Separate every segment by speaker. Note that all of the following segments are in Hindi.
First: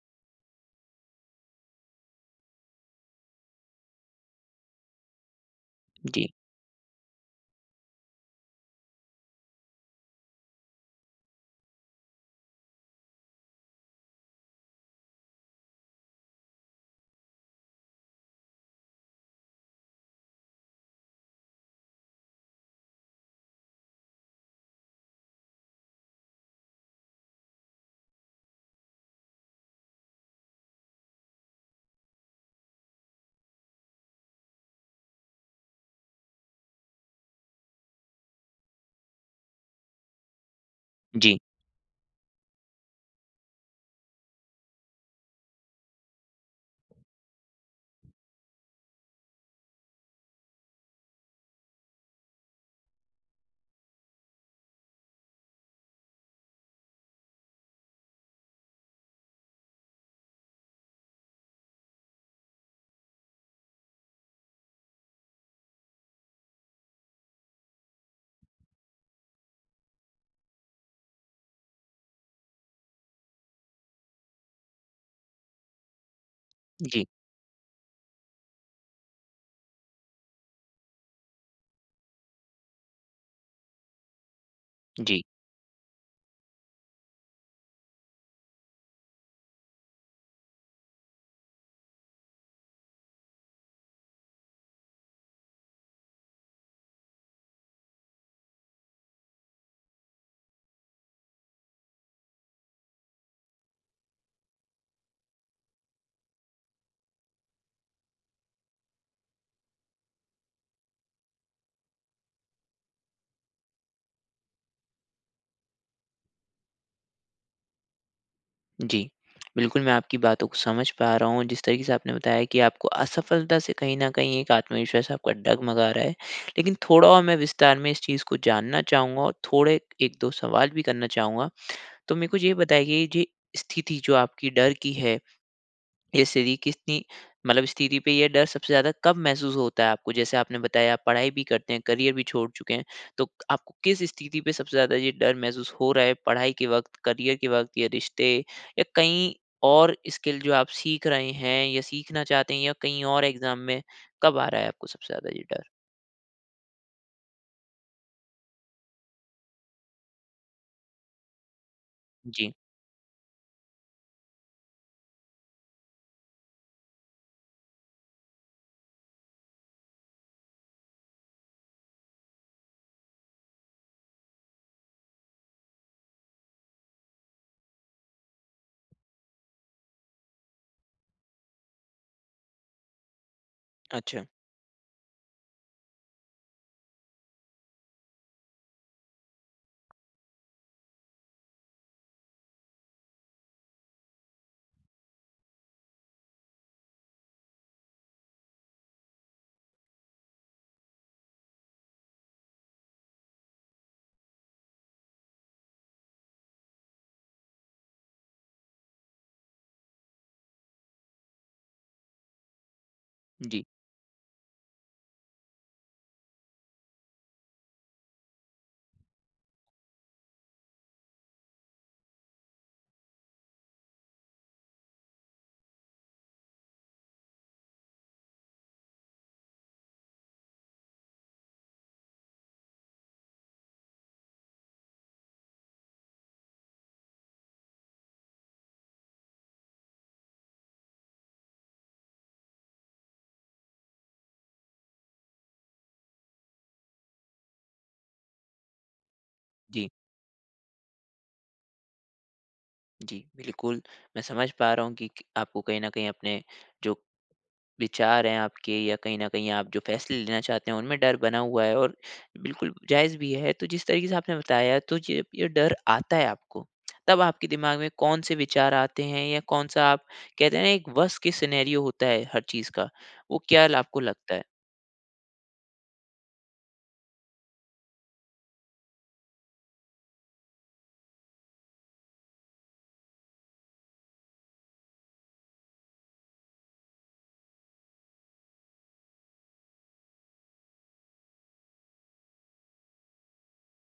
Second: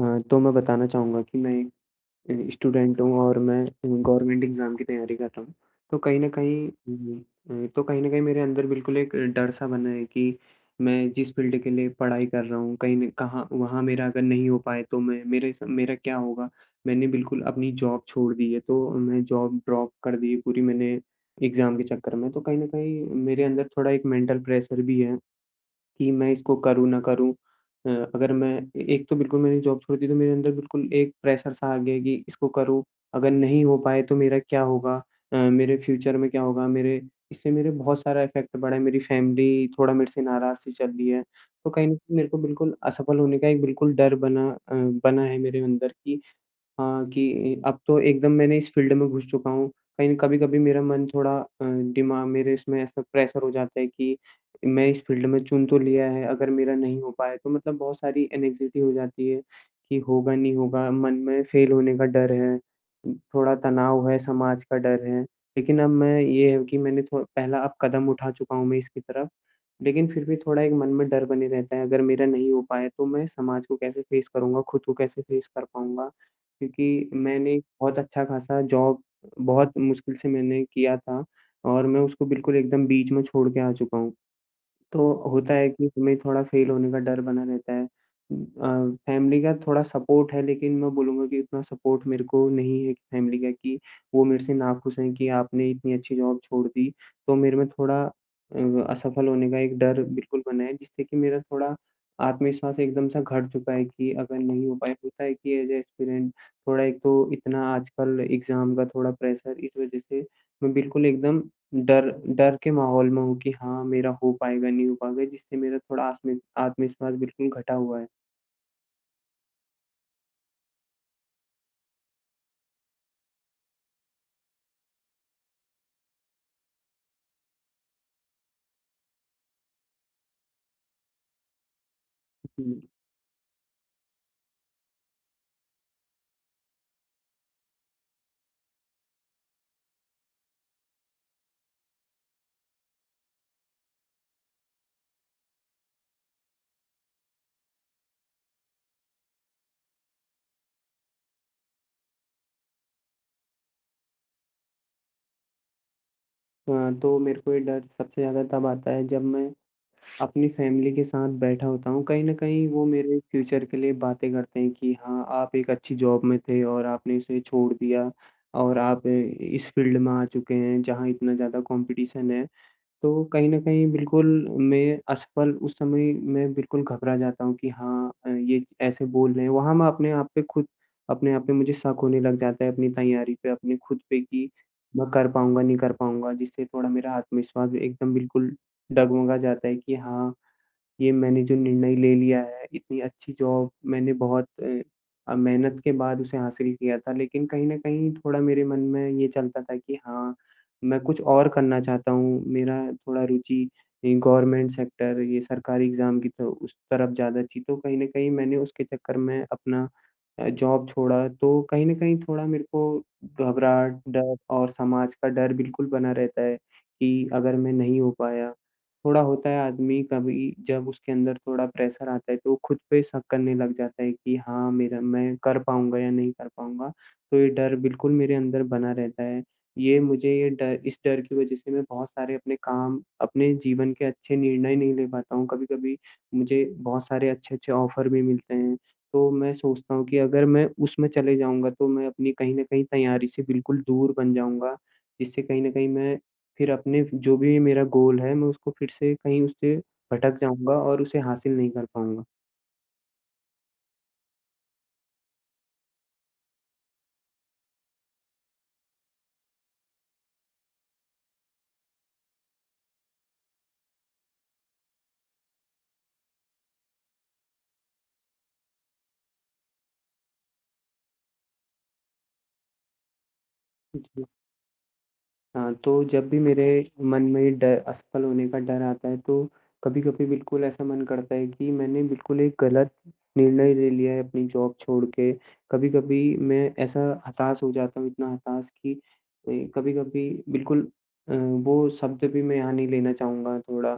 Speaker 1: हाँ, तो मैं बताना चाहूँगा कि मैं एक अ, स्टूडेंट हूँ और मैं अ, गवर्नमेंट एग्ज़ाम की तैयारी कर रहा हूँ। तो कहीं
Speaker 2: जी।
Speaker 1: न कहीं हुँ, हुँ, हुँ, तो कहीं न कहीं मेरे अंदर बिल्कुल एक डर-सा बना है कि मैं जिस फ़ील्ड के लिए पढ़ाई कर रहा हूँ, कहीं ने कहाँ वहाँ मेरा अगर नहीं हो पाए तो मैं मेरे सा मेरा क्या होगा। मैंने बिल्कुल अपनी जॉब छोड़ दी है। तो मैं जॉब ड्रॉप कर दी है पूरी मैंने एग्ज़ाम के चक्कर में। तो कहीं न कहीं मेरे अंदर थोड़ा एक मैंटल प्रेशर भी है, कि मैं इसको करूँ ना करूँ। अ, अगर मैं ए एक तो बिल्कुल मैंने जॉब छोड़ दी तो मेरे अंदर बिल्कुल एक प्रेशर सा आ गया है कि इसको करूँ। अगर नहीं हो पाए तो मेरा क्या होगा? अ, मेरे फ्यूचर में क्या होगा मेरे इससे मेरे बहुत सारा इफ़ेक्ट पड़ा है, मेरी फ़ैमिली थोड़ा मेरे से नाराज़-सी चल रही है।
Speaker 2: जी।
Speaker 1: तो कहीं न कहीं मेरे को बिल्कुल असफल होने का एक बिल्कुल डर बना अ, बना है मेरे अंदर कि हाँ, कि अ, अब तो एकदम मैंने इस फ़ील्ड में घुस चुका हूँ, कहीं कभी-कभी मेरा मन थोड़ा अ, दिमाग मेरे इसमें ऐसा प्रेशर हो जाता है कि मैं इस फ़ील्ड में चुन तो लिया है, अगर मेरा नहीं हो पाए तो मतलब बहुत सारी एंग्ज़ायटी हो जाती है, कि होगा नहीं होगा, मन में फेल होने का डर है। थोड़ा तनाव है, समाज का डर है लेकिन अब मैं ये है कि मैंने थो पहला अब कदम उठा चुका हूँ मैं इसकी तरफ, लेकिन फिर भी थोड़ा एक मन में डर बने रहता है अगर मेरा नहीं हो पाए तो मैं समाज को कैसे फ़ेस करूँगा, खुद को कैसे फ़ेस कर पाऊँगा।
Speaker 2: जी।
Speaker 1: क्योंकि मैंने बहुत अच्छा-ख़ासा जॉब बहुत मुश्किल से मैंने किया था और मैं उसको बिल्कुल एकदम बीच में छोड़ के आ चुका हूँ तो
Speaker 2: जी।
Speaker 1: होता है कि हमें थोड़ा फेल होने का डर बना रहता है। अ, फ़ैमिली का थोड़ा सपोर्ट है लेकिन मैं बोलूँगा कि उतना सपोर्ट मेरे को नहीं है फ़ैमिली का कि वो मेरे से नाखुश हैं कि आपने इतनी अच्छी जॉब छोड़ दी। तो मेरे में थोड़ा अ, असफल होने का एक डर बिल्कुल बना है जिससे कि मेरा थोड़ा आत्मविश्वास एकदम-सा घट चुका है कि अगर नहीं हो पाए होता है कि ऐज़ अ एस्पिरैंट थोड़ा एक तो इतना आजकल एग्ज़ाम का थोड़ा प्रेशर इस वज़ह से मैं बिल्कुल एकदम डर डर के माहौल में हूँ कि हाँ, मेरा हो पाएगा, नहीं हो पाएगा जिससे मेरा थोड़ा आस्म आत्मविश्वास बिल्कुल घटा हुआ है।
Speaker 2: जी। बिल्कुल, मैं आपकी बातों को समझ पा रहा हूँ जिस तरीके से आपने बताया कि आपको असफलता से कहीं न कहीं एक आत्मविश्वास आपका डग-मगा रहा है लेकिन थोड़ा और मैं विस्तार में इस चीज को जानना चाहूँगा और थोड़े 1-2 सवाल भी करना चाहूँगा। तो मेरे को ये
Speaker 1: हुँ।
Speaker 2: बताइए ये स्थिति जो आपकी डर की है। ये स्थिति कितनी मतलब स्थिति पे ये डर सबसे ज़्यादा कब महसूस होता है आपको? जैसे आपने बताया आप पढ़ाई भी करते हैं, करियर भी छोड़ चुके हैं तो क आपको किस स्थिति पे सबसे ज़्यादा ये डर महसूस हो रहा है पढ़ाई के वक़्त, करियर के वक़्त या रिश्ते या कहीं और स्किल जो आप सीख रहे हैं या सीखना चाहते हैं या कहीं और एग्जाम में कब आ रहा है आपको सबसे ज़्यादा ये डर?
Speaker 1: हाँ, तो मेरे को ये डर सबसे ज़्यादा तब आता है जब मैं अपनी फ़ैमिली के साथ बैठा होता हूँ कहीं न
Speaker 2: जी।
Speaker 1: कहीं वो मेरे फ्यूचर के लिए बातें करते हैं कि हाँ, आप एक अच्छी जॉब में थे और आपने उसे छोड़ दिया और आप इ इस फ़ील्ड में आ चुके हैं जहाँ इतना ज़्यादा कॉम्पिटिशन है। तो कहीं न कहीं बिल्कुल मैं असफल उस समय मैं बिल्कुल घबरा जाता हूँ कि हाँ अ, ये ऐसे बोल रहे हैं। वहाँ मैं अपने आप पे खुद अपने आप पे मुझे शक होने लग जाता है अपनी तैयारी पे, अपने खुद पे
Speaker 2: अच्छा।
Speaker 1: कि मैं कर पाऊँगा, नहीं कर पाऊँगा जिससे थोड़ा मेरा आत्मविश्वास भी एकदम बिल्कुल डग-मगा जाता है। कि हाँ, ये मैंने जो निर्णय ले लिया है इतनी अच्छी जॉब मैंने बहुत अ अ, मेहनत के बाद उसे हासिल किया था लेकिन कहीं न कहीं थोड़ा मेरे मन में ये चलता था कि हाँ, मैं कुछ और करना चाहता हूँ, मेरा थोड़ा रुचि ये गवर्नमेंट सेक्टर ये सरकारी एग्ज़ाम की तो उस तरफ़ ज़्यादा थी। तो कहीं न कहीं मैंने उसके चक्कर में अपना अ, जॉब छोड़ा तो कहीं न कहीं थोड़ा मेरे को
Speaker 2: जी।
Speaker 1: घबराहट, डर और समाज का डर बिल्कुल बना रहता है कि अगर मैं नहीं हो पाया। थोड़ा होता है आदमी कभी जब उसके अंदर थोड़ा प्रेशर आता है तो वो खुद पे शक करने लग जाता है कि हाँ, मेरा मैं कर पाऊँगा या नहीं कर पाऊँगा। तो ये डर बिल्कुल मेरे अंदर बना रहता है। ये मुझे ये डर इस डर की वज़ह से मैं बहुत सारे अपने काम अपने जीवन के अच्छे निर्णय नहीं ले पाता हूँ। कभी-कभी मुझे बहुत सारे अच्छे-अच्छे ऑफ़र भी मिलते हैं। तो मैं सोचता हूँ कि अगर मैं उसमे चले जाऊँगा तो मैं अपनी कहीं न कहीं तैयारी से बिल्कुल दूर बन जाऊँगा। जिससे कहीं न कहीं मैं फिर अपने जो भी मेरा गोल है मैं उसको फिर से कहीं उससे
Speaker 2: जी।
Speaker 1: भटक जाऊँगा और उसे हासिल नहीं कर पाऊँगा।
Speaker 2: जी, बिल्कुल। मैं समझ पा रहा हूँ कि क आपको कहीं न कहीं अपने जो विचार हैं आपके या कहीं न कहीं आप जो फ़ैसले लेना चाहते हैं उनमें डर बना हुआ है और बिल्कुल जायज़ भी है। तो जिस तरीके से आपने बताया तो जब ये डर आता है आपको, तब आपके दिमाग़ में कौन-से विचार आते हैं? या कौन-सा आप कहते हैं ना एक वर्स्ट केस सिनेरियो होता है हर चीज़ का, वो क्या ल आपको
Speaker 1: [unintelligible]
Speaker 2: लगता है?
Speaker 1: हाँ, तो जब भी मेरे मन में ड असफल होने का डर आता है तो कभी-कभी बिल्कुल ऐसा मन करता है कि मैंने बिल्कुल एक गलत निर्णय ले लिया है अपनी जॉब छोड़ के। कभी-कभी मैं ऐसा हताश हो जाता हूँ इतना हताश कि ए, कभी-कभी बिल्कुल अ, वो शब्द भी मैं यहाँ नहीं लेना चाहूँगा थोड़ा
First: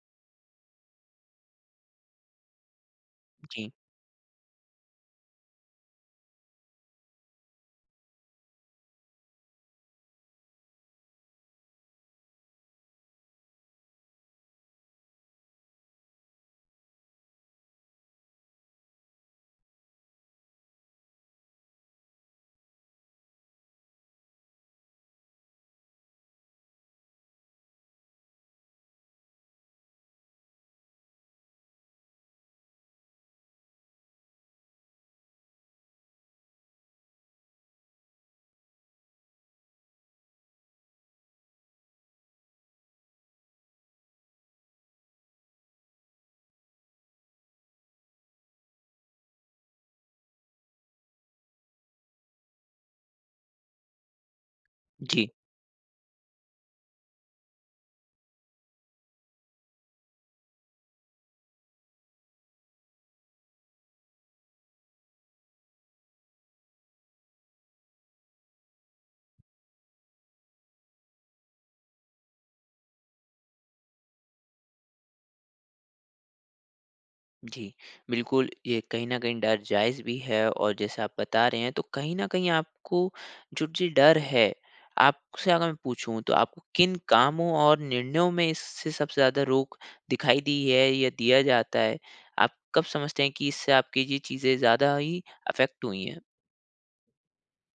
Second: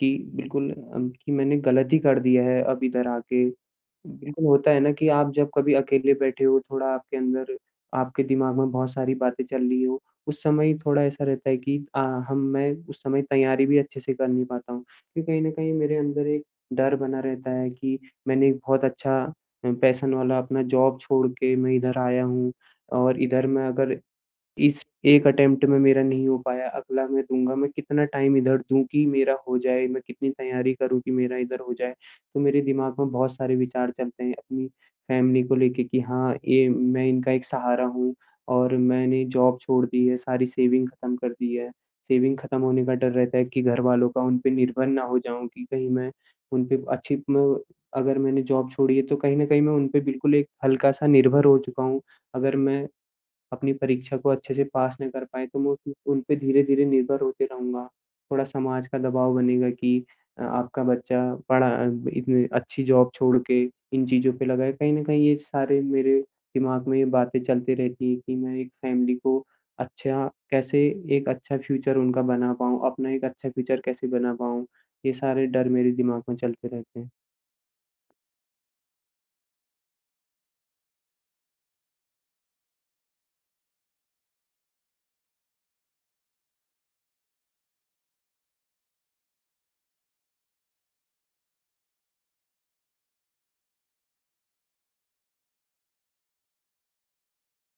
Speaker 1: कि बिल्कुल अम, कि मैंने गलत ही कर दिया है अब इधर आके।
Speaker 2: जी।
Speaker 1: बिल्कुल होता है ना कि आप जब कभी अकेले बैठे हो, थोड़ा आपके अंदर आपके दिमाग़ में बहुत सारी बातें चल रही हो, उस समय थोड़ा ऐसा रहता है कि अ, हम मैं उस समय तैयारी भी अच्छे से कर नहीं पाता हूँ। कि कहीं न कहीं मेरे अंदर एक डर बना रहता है कि मैंने एक बहुत अच्छा अ, पैशन वाला अपना जॉब छोड़ के मैं इधर आया हूँ। और इधर मैं अगर, इस 1 अटेम्प्ट में मेरा नहीं हो पाया, अगला मैं दूँगा, मैं कितना टाइम इधर दूँ कि मेरा हो जाए। मैं कितनी तैयारी करूँ कि मेरा इधर हो जाए। तो मेरे दिमाग़ में बहुत सारे विचार चलते हैं अपनी फ़ैमिली को लेके। कि हाँ, ये मैं इनका एक सहारा हूँ और मैंने जॉब छोड़ दी है, सारी सेविंग ख़त्म कर दी है। सेविंग ख़त्म होने का डर रहता है कि घरवालों का उन पे निर्भर ना हो जाऊँ कि कहीं मैं उन पे अच्छी क्लो अगर मैंने जॉब छोड़ी है तो कहीं न कहीं मैं उन पे बिल्कुल एक हल्का-सा निर्भर हो चुका हूँ। अगर मैं अपनी परीक्षा को अच्छे से पास ना कर
Speaker 2: जी
Speaker 1: पाया तो मैं उस उनपे धीरे-धीरे निर्भर होते रहूँगा। थोड़ा समाज का दबाव बनेगा कि अ, आपका बच्चा पढ़ा अ, इतनी अच्छी जॉब छोड़ के इन चीज़ों पे लगा है। कहीं न कहीं ये सारे मेरे दिमाग़ में ये बातें चलती रहती है कि मैं एक फ़ैमिली को अच्छा कैसे एक अच्छा फ्यूचर उनका बना पाऊँ, अपना एक अच्छा फ्यूचर कैसे बना पाऊँ। ये सारे डर मेरे दिमाग़ में चलते रहते हैं।
Speaker 2: जी। बिल्कुल, ये कहीं न कहीं डर जायज़ भी है। और जैसे आप बता रहे हैं तो कहीं न कहीं आपको जो जी डर है आपसे अगर मैं पूछूँ तो आपको किन कामों और निर्णयों में इससे सबसे ज़्यादा रोक दिखाई दी है या दिया जाता है? आप कब समझते हैं कि इससे आपकी ये चीज़ें ज़्यादा ही अफेक्ट हुई हैं?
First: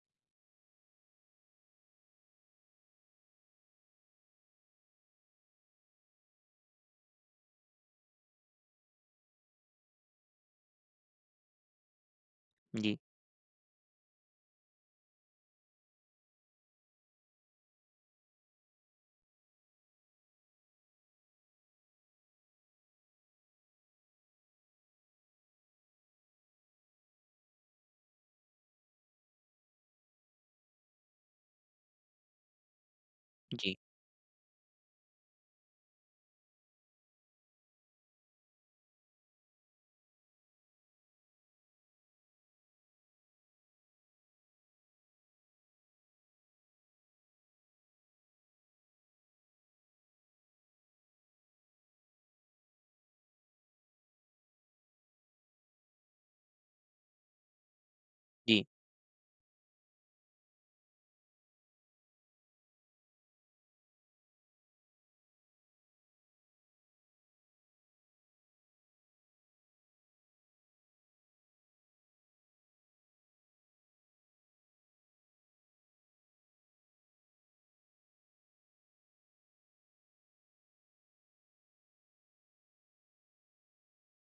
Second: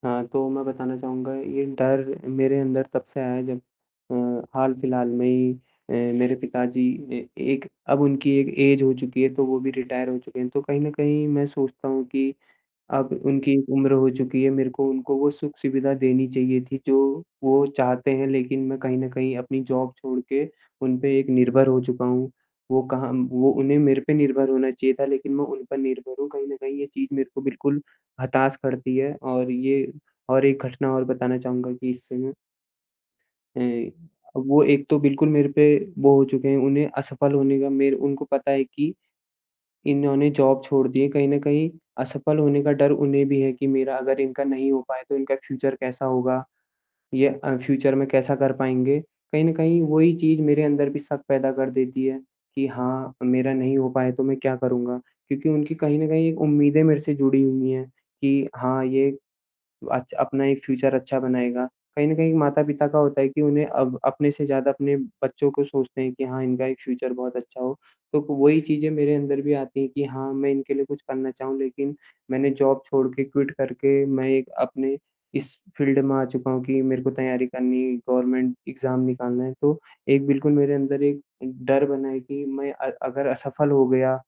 Speaker 1: हाँ, तो मैं बताना चाहूँगा ये डर मेरे अंदर तब से आया है जब अ, हाल फिलहाल में ही ए मेरे पिताजी ए एक अब उनकी एक ऐज हो चुकी है तो वो भी रिटायर हो चुके हैं। तो कहीं न कहीं मैं सोचता हूँ की,
Speaker 2: जी।
Speaker 1: अब उनकी उम्र हो चुकी है, मेरे को उनको वो सुख-सुविधा देनी चाहिए थी जो वो चाहते हैं। लेकिन मैं कहीं न कहीं अपनी जॉब छोड़ के उन पे एक निर्भर हो चुका हूँ। वो कहाँ म वो उन्हें मेरे पे निर्भर होना चाहिए था लेकिन मैं उन पर निर्भर हूँ। कहीं न कहीं ये चीज़ मेरे को बिल्कुल हताश करती है। और ये और एक घटना और बताना चाहूँगा कि इस समय
Speaker 2: जी।
Speaker 1: ए वो एक तो बिल्कुल मेरे पे वो हो चुके हैं। उन्हें असफल होने का मेरे उनको पता है कि इन्होंने जॉब छोड़ दी है कहीं न कहीं असफल होने का डर उन्हें भी है। कि मेरा अगर इनका नहीं हो पाए तो इनका फ्यूचर कैसा होगा? ये अ, फ्यूचर में कैसा कर पाएँगे? कहीं न कहीं वही चीज़ मेरे अंदर भी शक पैदा कर देती है कि हाँ, मेरा नहीं हो पाए तो मैं क्या करूँगा। क्योंकि उनकी कहीं न कहीं उम्मीदें मेरे से जुड़ी हुई हैं कि
Speaker 2: जी।
Speaker 1: हाँ, ये अच अपना एक फ्यूचर अच्छा बनाएगा। कहीं न कहीं माता-पिता का होता है कि उन्हें अब अपने से ज़्यादा अपने बच्चों को सोचते हैं कि हाँ, इनका एक फ्यूचर बहुत अच्छा हो। तो क वही चीज़ें मेरे अंदर भी आती है कि हाँ, मैं इनके लिए कुछ करना चाहूँ। लेकिन मैंने जॉब छोड़ के, क्विट करके मैं एक अपने इस फ़ील्ड में आ चुका हूँ कि मेरे को तैयारी करनी है गवर्नमेंट एग्जाम निकालना है तो एक बिल्कुल मेरे अंदर एक डर बना है। कि मैं अ, अगर असफल हो गया,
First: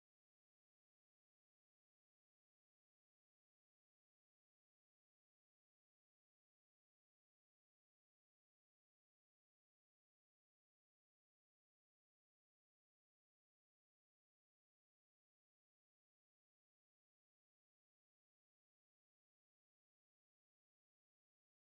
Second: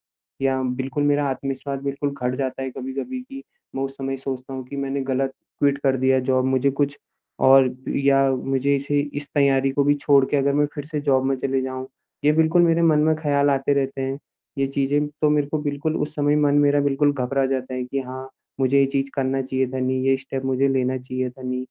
Speaker 1: या बिल्कुल मेरा आत्मविश्वास बिल्कुल घट जाता है कभी-कभी कि मैं उस समय सोचता हूँ कि मैंने गलत क्विट कर दिया जॉब मुझे कुछ और या मुझे इसे इस तैयारी को भी छोड़ के अगर मैं फिर से जॉब में चले जाऊँ। ये बिल्कुल मेरे मन में ख्याल आते रहते हैं ये चीज़ें। तो मेरे को बिल्कुल उस समय मन मेरा बिल्कुल घबरा जाता है कि हाँ, मुझे ये चीज़ करना चाहिए था नहीं, ये स्टेप मुझे लेना चाहिए था नही।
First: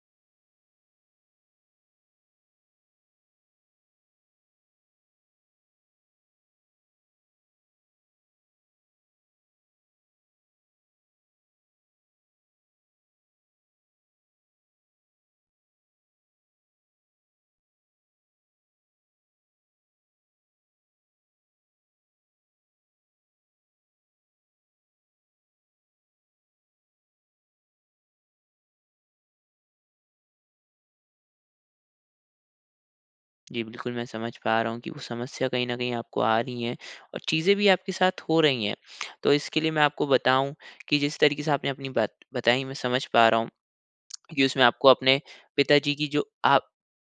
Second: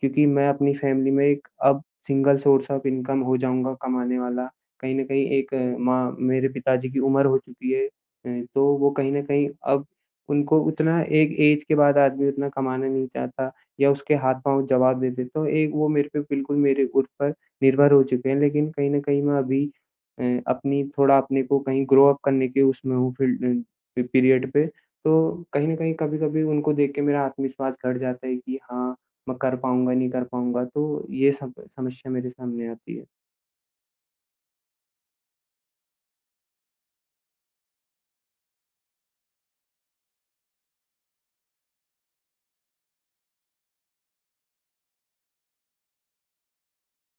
Speaker 1: क्यूँकि मैं अपनी फैमिली में एक अब सिंगल सोर्स ऑफ इनकम हो जाऊँगा कमाने वाला। कहीं न कहीं एक माँ मेरे पिताजी की उम्र हो चुकी है। अ, तो वो कहीं न कहीं अब उनको उतना एक ऐज के बाद आदमी उतना कमाना नहीं चाहता या उसके हाथ-पाँव जवाब दे देते तो एक वो मेरे पे बिल्कुल, मेरे ऊपर निर्भर हो चुके हैं। लेकिन कहीं न कहीं मैं अभी अ, अपनी थोड़ा अपने को कहीं ग्रो अप करने के उसमें हूँ फ़ील्ड अ, पी पीरियड पे। तो कहीं न कहीं, कभी-कभी उनको देख के मेरा आत्मविश्वास घट जाता है की हाँ, मैं कर पाउँगा, नहीं कर पाउँगा। तो ये सब समस्या मेरे सामने आती है।
Speaker 2: जी, बिल्कुल, मैं समझ पा रहा हूँ कि वो समस्या कहीं न कहीं आपको आ रही है और चीज़ें भी आपके साथ हो रही हैं। तो इसके लिए मैं आपको बताऊँ कि जिस तरीके से आपने अपनी बात बताई, मैं समझ पा रहा हूँ कि उसमें आपको अपने पिताजी की जो आप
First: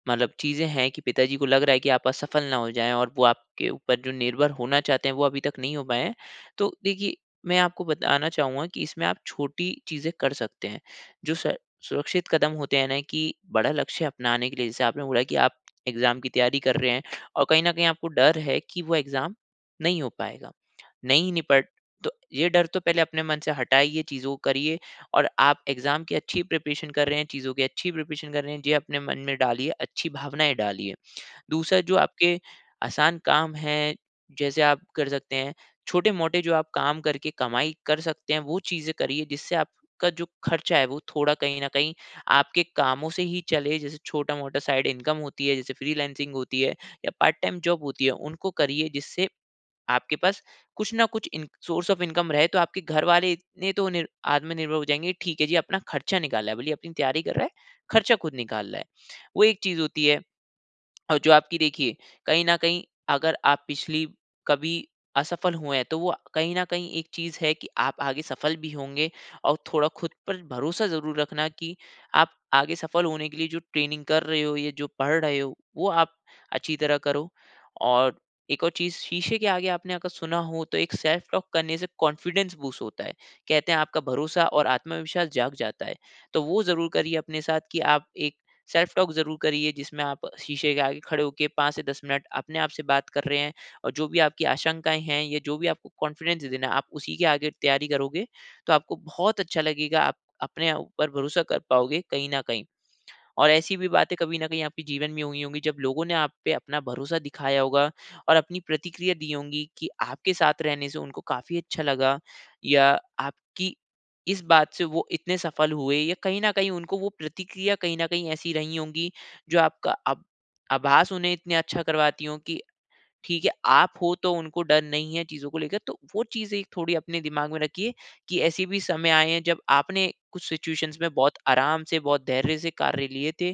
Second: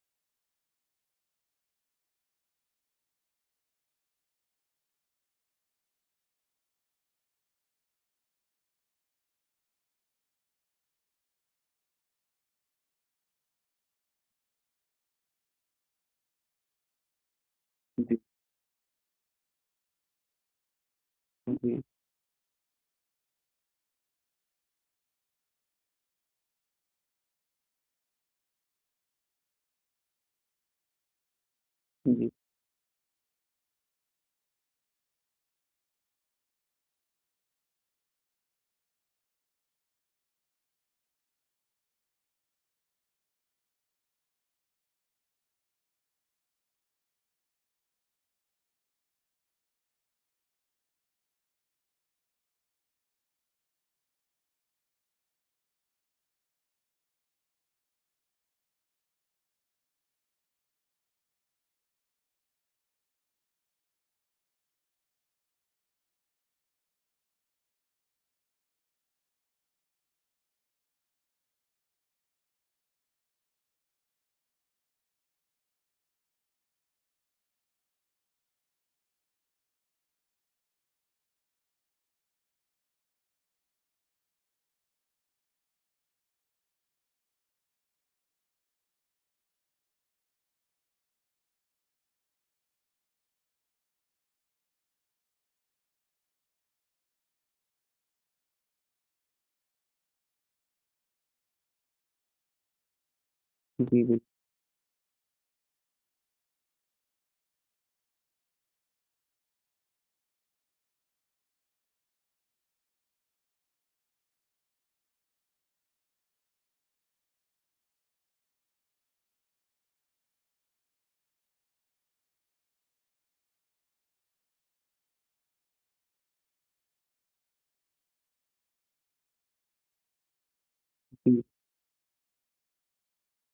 Speaker 2: मतलब चीज़ें हैं कि पिताजी को लग रहा है कि आप असफल ना हो जाएँ और वो आपके ऊपर जो निर्भर होना चाहते हैं, वो अभी तक नहीं हो पाए हैं। तो देखिए, मैं आपको बताना चाहूँगा कि इसमें आप छोटी चीज़ें कर सकते हैं जो स सुरक्षित कदम होते हैं ना कि बड़ा लक्ष्य अपनाने के लिए, जैसे आपने बोला कि आप एग्ज़ाम की तैयारी कर रहे हैं। और कहीं न कहीं आपको
Speaker 1: जी।
Speaker 2: डर है कि वो एग्ज़ाम नहीं हो पाएगा, नहीं
Speaker 1: हाँ
Speaker 2: निपट
Speaker 1: जी।
Speaker 2: तो ये डर तो पहले अपने मन से हटाइए, चीज़ों को करिए। और आप एग्ज़ाम की अच्छी प्रिपरेशन कर रहे हैं, चीज़ों की अच्छी प्रिपरेशन कर रहे हैं, ये अपने मन में डालिए, अच्छी भावनाएँ डालिए। दूसरा जो
Speaker 1: जी।
Speaker 2: आपके आसान काम है, जैसे आप कर सकते हैं, छोटे-मोटे जो आप काम करके कमाई कर सकते हैं, वो चीज़ें करिए, जिससे आपका जो ख़र्चा है वो थोड़ा कहीं न कहीं आपके कामों से ही चले। जैसे छोटा-मोटा साइड इनकम होती है, जैसे फ्रीलांसिंग होती है या पार्ट टाइम जॉब होती है, उनको करिए, जिससे आपके पास कुछ न कुछ इन सोर्स ऑफ़ इनकम रहे। तो आपके घर वाले इतने तो नि आत्मनिर्भर हो जाएँगे, ठीक है जी, अपना ख़र्चा निकाल रहा है, भले ही अपनी तैयारी कर रहा है, ख़र्चा ख़ुद निकाल रहा है, वो एक चीज़ होती है। और जो आपकी देखिए कहीं न कहीं अगर आप पिछली कभी असफल हुए हैं, तो वो आ कहीं न कहीं एक चीज़ है कि आप आगे सफल भी होंगे और थोड़ा ख़ुद पर भरोसा ज़रूर रखना कि आप आगे सफल होने के लिए जो ट्रेनिंग कर रहे हो या जो पढ़ रहे हो, वो आप अच्छी तरह करो। और एक और चीज़ शीशे के आगे आपने अगर सुना हो तो एक सेल्फ टॉक करने से कॉन्फिडेंस बूस्ट होता है, कहते हैं आपका भरोसा और आत्मविश्वास जाग जाता है। तो वो ज़रूर करिए अपने साथ कि आप एक सेल्फ टॉक ज़रूर करिए, जिसमें आप शीशे के आगे खड़े हो के 5 से 10 मिनट अपने आप से बात कर रहे हैं। और जो भी आपकी आशंकाएँ हैं या जो भी आपको कॉन्फिडेंस देना है, आप उसी के आगे तैयारी करोगे, तो आपको बहुत अच्छा लगेगा, आप अपने ऊपर भरोसा कर पाओगे कहीं न कहीं। और ऐसी भी
Speaker 1: जी,
Speaker 2: बातें
Speaker 1: जी।
Speaker 2: कभी न कहीं आपके जीवन में हुई होंगी जब लोगों ने आप पे अपना भरोसा दिखाया होगा और अपनी प्रतिक्रिया दी होगी कि आपके साथ रहने से उनको काफ़ी अच्छा लगा। या आपकी इस बात से वो इतने सफल हुए या कहीं न कहीं उनको वो प्रतिक्रिया कहीं न कहीं ऐसी रही होगी, जो आपका अब आभास उन्हें इतना अच्छा करवाती हो कि ठीक है, आप हो तो उनको डर नहीं है चीज़ों को लेकर। तो वो चीज़ें थोड़ी अपने दिमाग में रखिए कि ऐसे भी समय आए हैं जब आपने कुछ सिचुएशंस में बहुत
Speaker 1: जी।
Speaker 2: आराम से, बहुत धैर्य से कार्य लिए थे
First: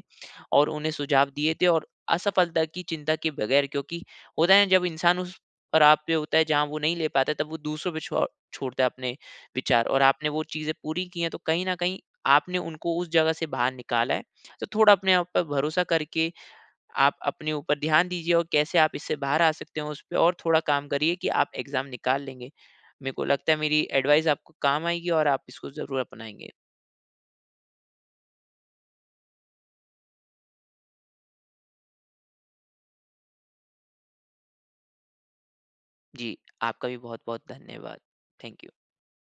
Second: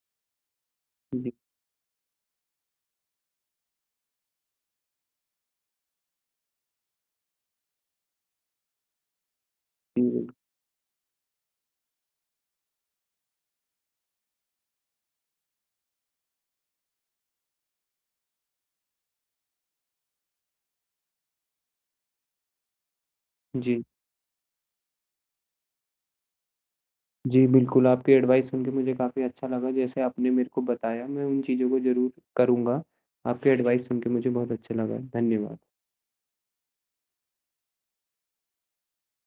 Speaker 2: और उन्हें सुझाव
Speaker 1: जी।
Speaker 2: दिए थे और असफलता की चिंता किए बगैर। क्योंकि होता है जब इंसान उस पड़ाव पे होता है जहाँ वो नहीं ले पाता है तब वो दूसरों पे छ छोड़ता है अपने विचार और
Speaker 1: जी,
Speaker 2: आपने
Speaker 1: बिल्क
Speaker 2: वो चीज़ें पूरी की हैं। तो कहीं न कहीं आपने उनको उस जगह से बाहर निकाला है। तो थोड़ा अपने आप पे भरोसा करके, आप अपने ऊपर ध्यान दीजिए और कैसे आप इससे बाहर आ सकते हो, उस पे और थोड़ा काम करिए कि आप एग्ज़ाम निकाल लेंगे। मेरे को लगता है
Speaker 1: जी।
Speaker 2: मेरी एडवाइज़ आपको काम आएगी और आप इसको ज़रूर अपनाएँगे।
Speaker 1: जी, बिल्कुल आपकी एडवाइज़ सुन के मुझे काफ़ी अच्छा लगा, जैसे आपने मेरे को बताया मैं उन चीज़ों को ज़रूर करूँगा। आपकी एडवाइज़ सुन के मुझे बहुत अच्छा लगा। धन्यवाद।
Speaker 2: जी, आपका भी बहुत-बहुत धन्यवाद। Thank you